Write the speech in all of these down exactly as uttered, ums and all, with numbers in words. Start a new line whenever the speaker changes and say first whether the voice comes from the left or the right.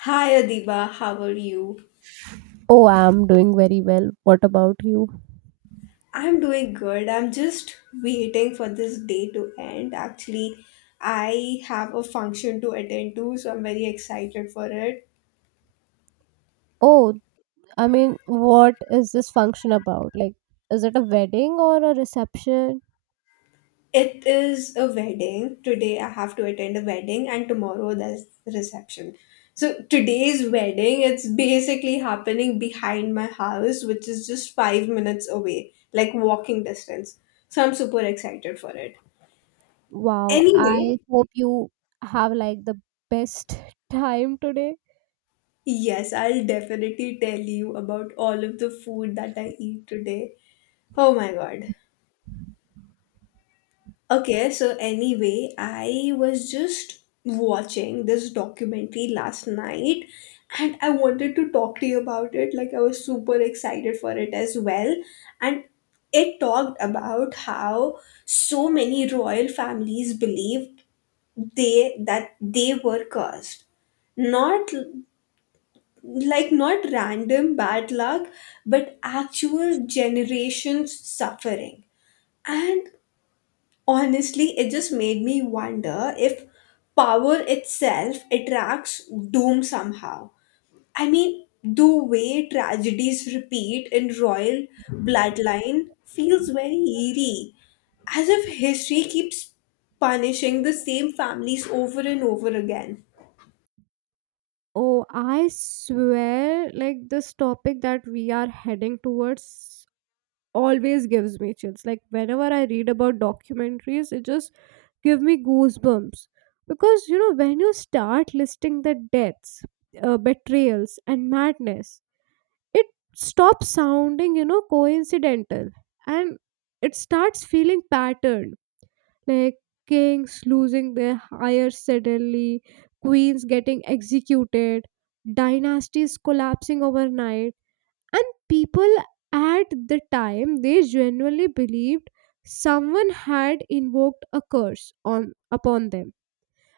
left: Hi Adiba, how are you?
right: Oh, I'm doing very well. What about you?
left: I'm doing good. I'm just waiting for this day to end. Actually, I have a function to attend to, so I'm very excited for it.
right: Oh, I mean, what is this function about? Like, is it a wedding or a reception?
left: It is a wedding. Today I have to attend a wedding and tomorrow there's reception. So today's wedding, it's basically happening behind my house, which is just five minutes away, like walking distance. So I'm super excited for it.
right: Wow, I
left: Anyway,
right: hope you have like the best time today.
left: yes, I'll definitely tell you about all of the food that I eat today. Oh my god. Okay, so anyway, I was just watching this documentary last night and I wanted to talk to you about it. Like, I was super excited for it as well. And it talked about how so many royal families believed they that they were cursed, not like not random bad luck but actual generations suffering. And honestly it just made me wonder if power itself attracts doom somehow. I mean, the way tragedies repeat in royal bloodline feels very eerie, as if history keeps punishing the same families over and over again.
right: Oh, I swear, like this topic that we are heading towards always gives me chills. Like whenever I read about documentaries, it just give me goosebumps because you know when you start listing the deaths, uh, betrayals, and madness, it stops sounding you know coincidental and it starts feeling patterned. Like kings losing their hire suddenly, queens getting executed, dynasties collapsing overnight, and people at the time they genuinely believed someone had invoked a curse on upon them.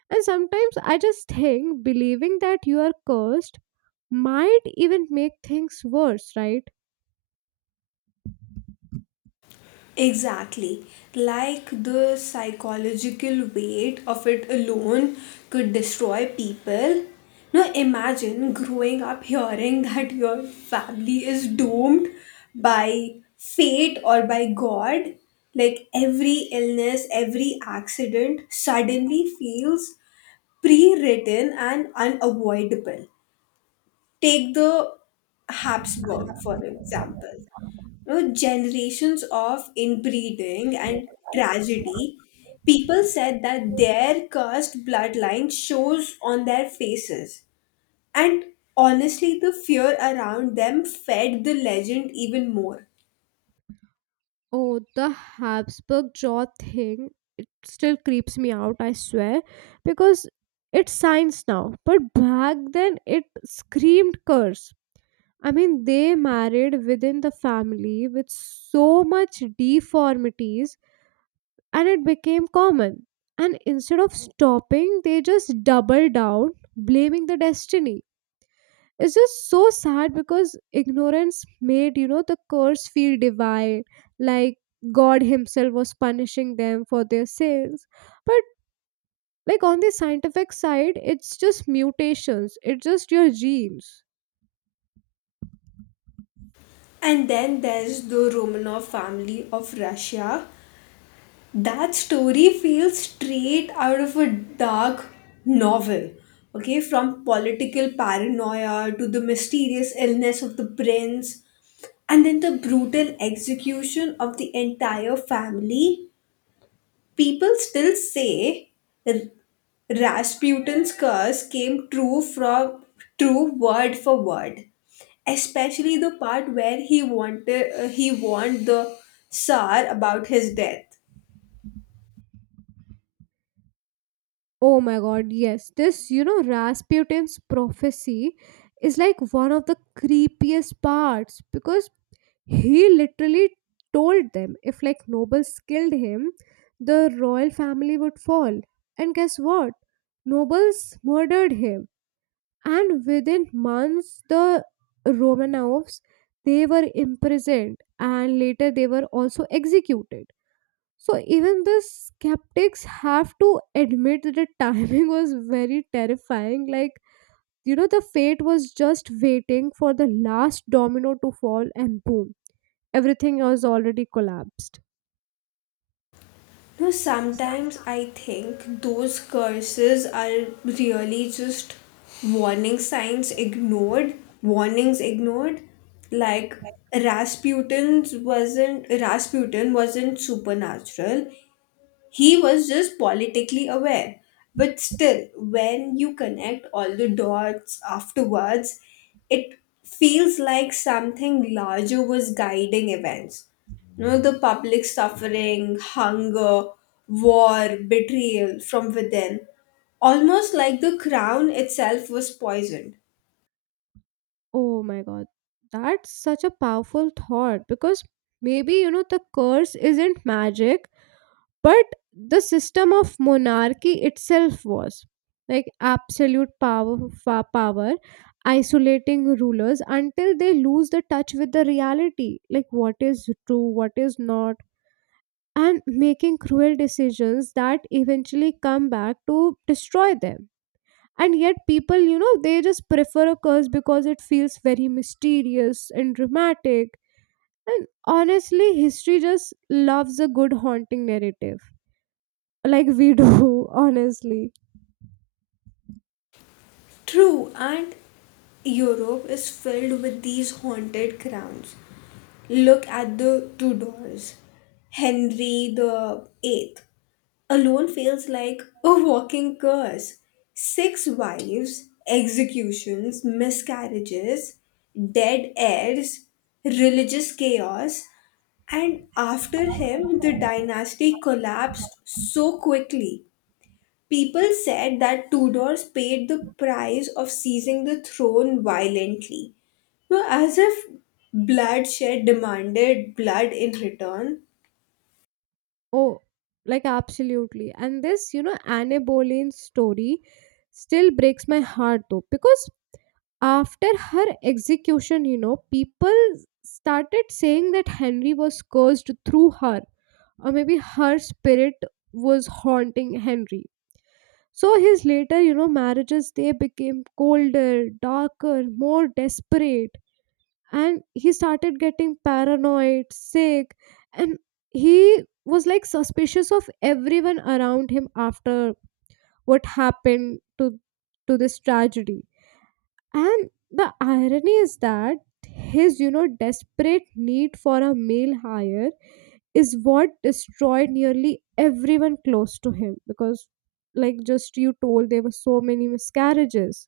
right: And sometimes I just think believing that you are cursed might even make things worse, right?
left: Exactly. Like the psychological weight of it alone could destroy people. Now imagine growing up hearing that your family is doomed by fate or by God. Like every illness, every accident suddenly feels pre written and unavoidable. Take the Habsburg, for example, know, generations of inbreeding and tragedy, people said that their cursed bloodline shows on their faces. And honestly, the fear around them fed the legend even more.
right: Oh, the Habsburg jaw thing, it still creeps me out, I swear, because it's science now. But back then, it screamed curse. I mean, they married within the family with so much deformities, and it became common. And instead of stopping, they just double down, blaming the destiny. It's just so sad because ignorance made, you know, the curse feel divine, like God Himself was punishing them for their sins. But, like, on the scientific side, it's just mutations, it's just your genes.
left: And then there's the Romanov family of Russia. That story feels straight out of a dark novel. Okay, from political paranoia to the mysterious illness of the prince. And then the brutal execution of the entire family. People still say R- Rasputin's curse came true, from true word for word. Especially the part where he wanted uh, he warned the Tsar about his death.
right: Oh my god, yes. This, you know, Rasputin's prophecy is like one of the creepiest parts because he literally told them if like nobles killed him, the royal family would fall. And guess what? Nobles murdered him. And within months the Romanovs they were imprisoned and later they were also executed. So even the skeptics have to admit that the timing was very terrifying. Like, you know, the fate was just waiting for the last domino to fall and boom, everything was already collapsed.
left: No, sometimes I think those curses are really just warning signs ignored, warnings ignored. Like Rasputin's wasn't Rasputin wasn't supernatural. He was just politically aware. But still, when you connect all the dots afterwards, it feels like something larger was guiding events. You know, the public suffering, hunger, war, betrayal from within, almost like the crown itself was poisoned.
right: Oh my god. That's such a powerful thought because maybe, you know, the curse isn't magic, but the system of monarchy itself was like absolute power, fa- power isolating rulers until they lose the touch with the reality, like what is true, what is not, and making cruel decisions that eventually come back to destroy them. And yet people, you know they just prefer a curse because it feels very mysterious and dramatic. And honestly, history just loves a good haunting narrative, like we do, honestly.
left: True, and Europe is filled with these haunted crowns. Look at the Tudors. Henry the Eighth alone feels like a walking curse. Six wives, executions, miscarriages, dead heirs, religious chaos, and after him, the dynasty collapsed so quickly. People said that Tudors paid the price of seizing the throne violently, no, as if bloodshed demanded blood in return.
right: Oh, like absolutely. And this, you know Anne Boleyn story still breaks my heart though because after her execution, you know people started saying that Henry was cursed through her, or maybe her spirit was haunting Henry. So his later, you know marriages they became colder, darker, more desperate. And he started getting paranoid, sick, and he was like suspicious of everyone around him after what happened to to this tragedy. And the irony is that his, you know desperate need for a male hire is what destroyed nearly everyone close to him, because like just you told, there were so many miscarriages.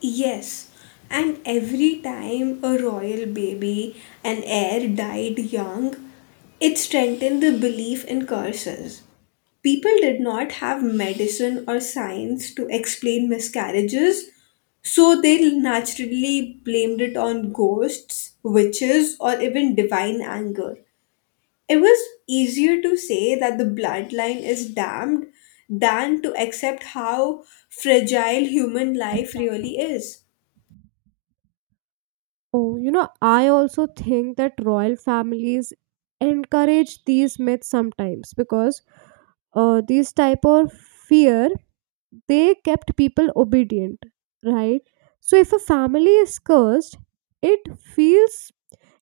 left: Yes, and every time a royal baby, an heir, died young, it strengthened the belief in curses. People did not have medicine or science to explain miscarriages, so they naturally blamed it on ghosts, witches, or even divine anger. It was easier to say that the bloodline is damned than to accept how fragile human life really is.
right: Oh, you know, I also think that royal families encourage these myths sometimes because uh, these type of fear they kept people obedient, right? So if a family is cursed, it feels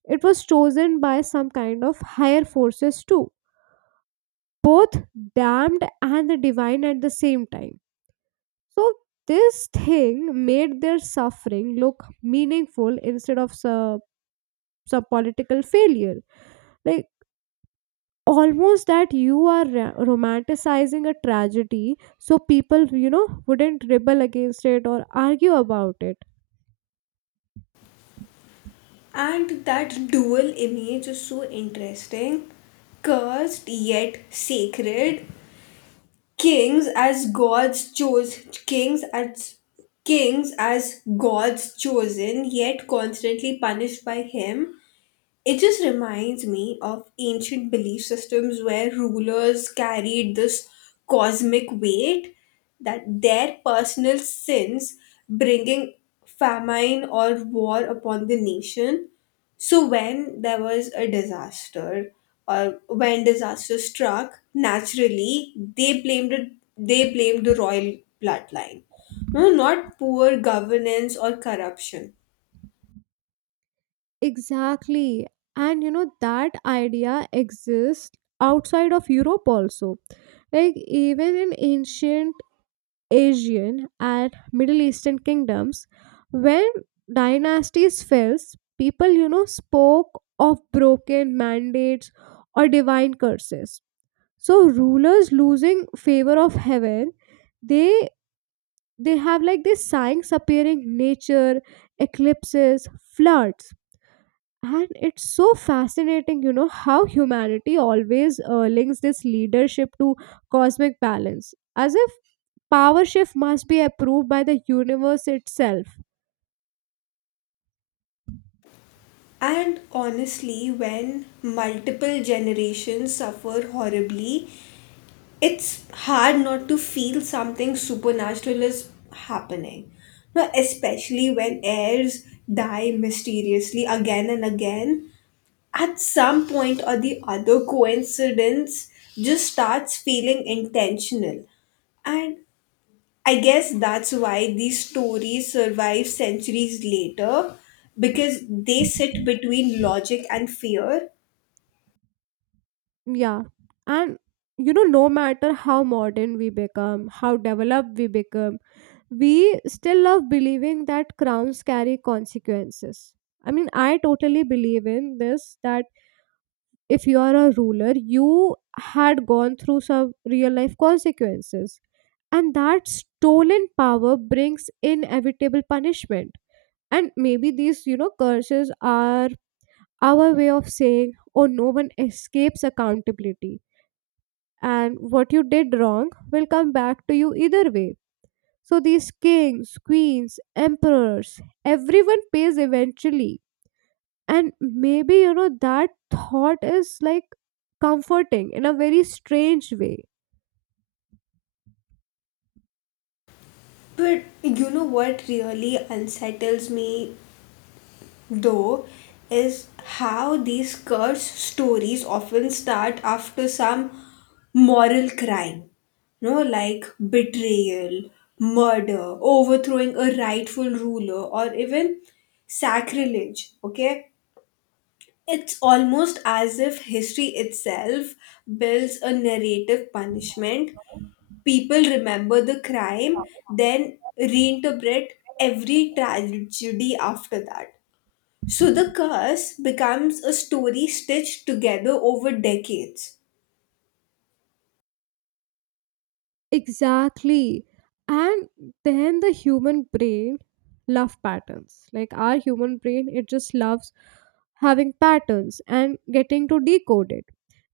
right: it was chosen by some kind of higher forces too, both damned and the divine at the same time. So this thing made their suffering look meaningful instead of some, some political failure, like almost that you are ra- romanticizing a tragedy, so people, you know wouldn't rebel against it or argue about it.
left: And that dual image is so interesting. Cursed yet sacred. Kings as gods chose kings as Kings as gods chosen, yet constantly punished by him. It just reminds me of ancient belief systems where rulers carried this cosmic weight, that their personal sins bringing famine or war upon the nation. So when there was a disaster, or when disaster struck, naturally they blamed it they blamed the royal bloodline. No, not poor governance or corruption.
right: Exactly. And you know that idea exists outside of Europe also. Like even in ancient Asian and Middle Eastern kingdoms, when dynasties fell, people, you know spoke of broken mandates or divine curses. So rulers losing favor of heaven, they they have like these signs appearing nature, eclipses, floods. And it's so fascinating, you know how humanity always uh, links this leadership to cosmic balance, as if power shift must be approved by the universe itself.
left: And honestly, when multiple generations suffer horribly, it's hard not to feel something supernatural is happening. Now, especially when heirs die mysteriously again and again, at some point or the other, coincidence just starts feeling intentional. And I guess that's why these stories survive centuries later, because they sit between logic and fear.
right: Yeah. And you know, no matter how modern we become, how developed we become, we still love believing that crowns carry consequences. I mean, I totally believe in this that if you are a ruler, you had gone through some real life consequences. And that stolen power brings inevitable punishment. And maybe these, you know, curses are our way of saying, oh, no one escapes accountability. And what you did wrong will come back to you either way. So these kings, queens, emperors, everyone pays eventually. And maybe, you know, that thought is like comforting in a very strange way.
left: But you know what really unsettles me though is how these cursed stories often start after some moral crime. You know, like betrayal, murder, overthrowing a rightful ruler, or even sacrilege. Okay, it's almost as if history itself builds a narrative punishment. People remember the crime, then reinterpret every tragedy after that. So the curse becomes a story stitched together over decades.
right: Exactly. And then the human brain love patterns. Like our human brain, it just loves having patterns and getting to decode it.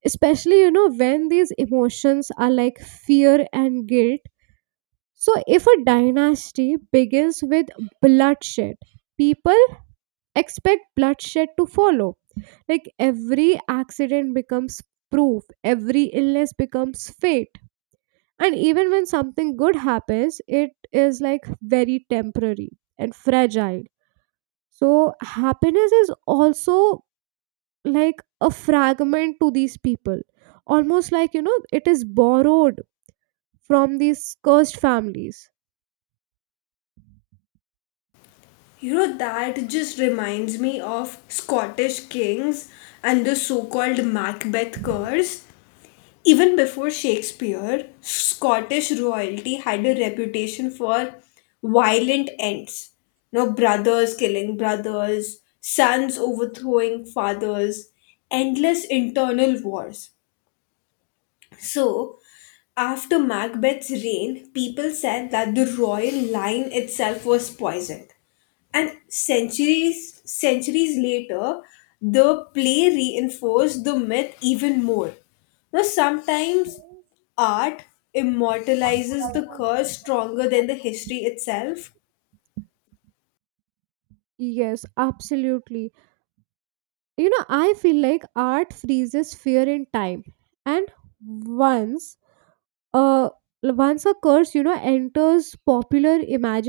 right: Especially, you know, when these emotions are like fear and guilt. So, if a dynasty begins with bloodshed, people expect bloodshed to follow. Like every accident becomes proof, every illness becomes fate. And even when something good happens, it is like very temporary and fragile. So, happiness is also like a fragment to these people, almost like, you know, it is borrowed from these cursed families.
left: You know, that just reminds me of Scottish kings and the so called Macbeth curse. Even before Shakespeare, Scottish royalty had a reputation for violent ends. No, brothers killing brothers, sons overthrowing fathers, endless internal wars. So, after Macbeth's reign, people said that the royal line itself was poisoned. And centuries centuries later, the play reinforced the myth even more. Now sometimes art immortalizes
right: Normalizes
left: the curse
right: the first
left: stronger than the
right: problem.
left: history itself.
right: Yes, absolutely. You know, I feel like art freezes fear in time. And once uh once a curse, you know, enters popular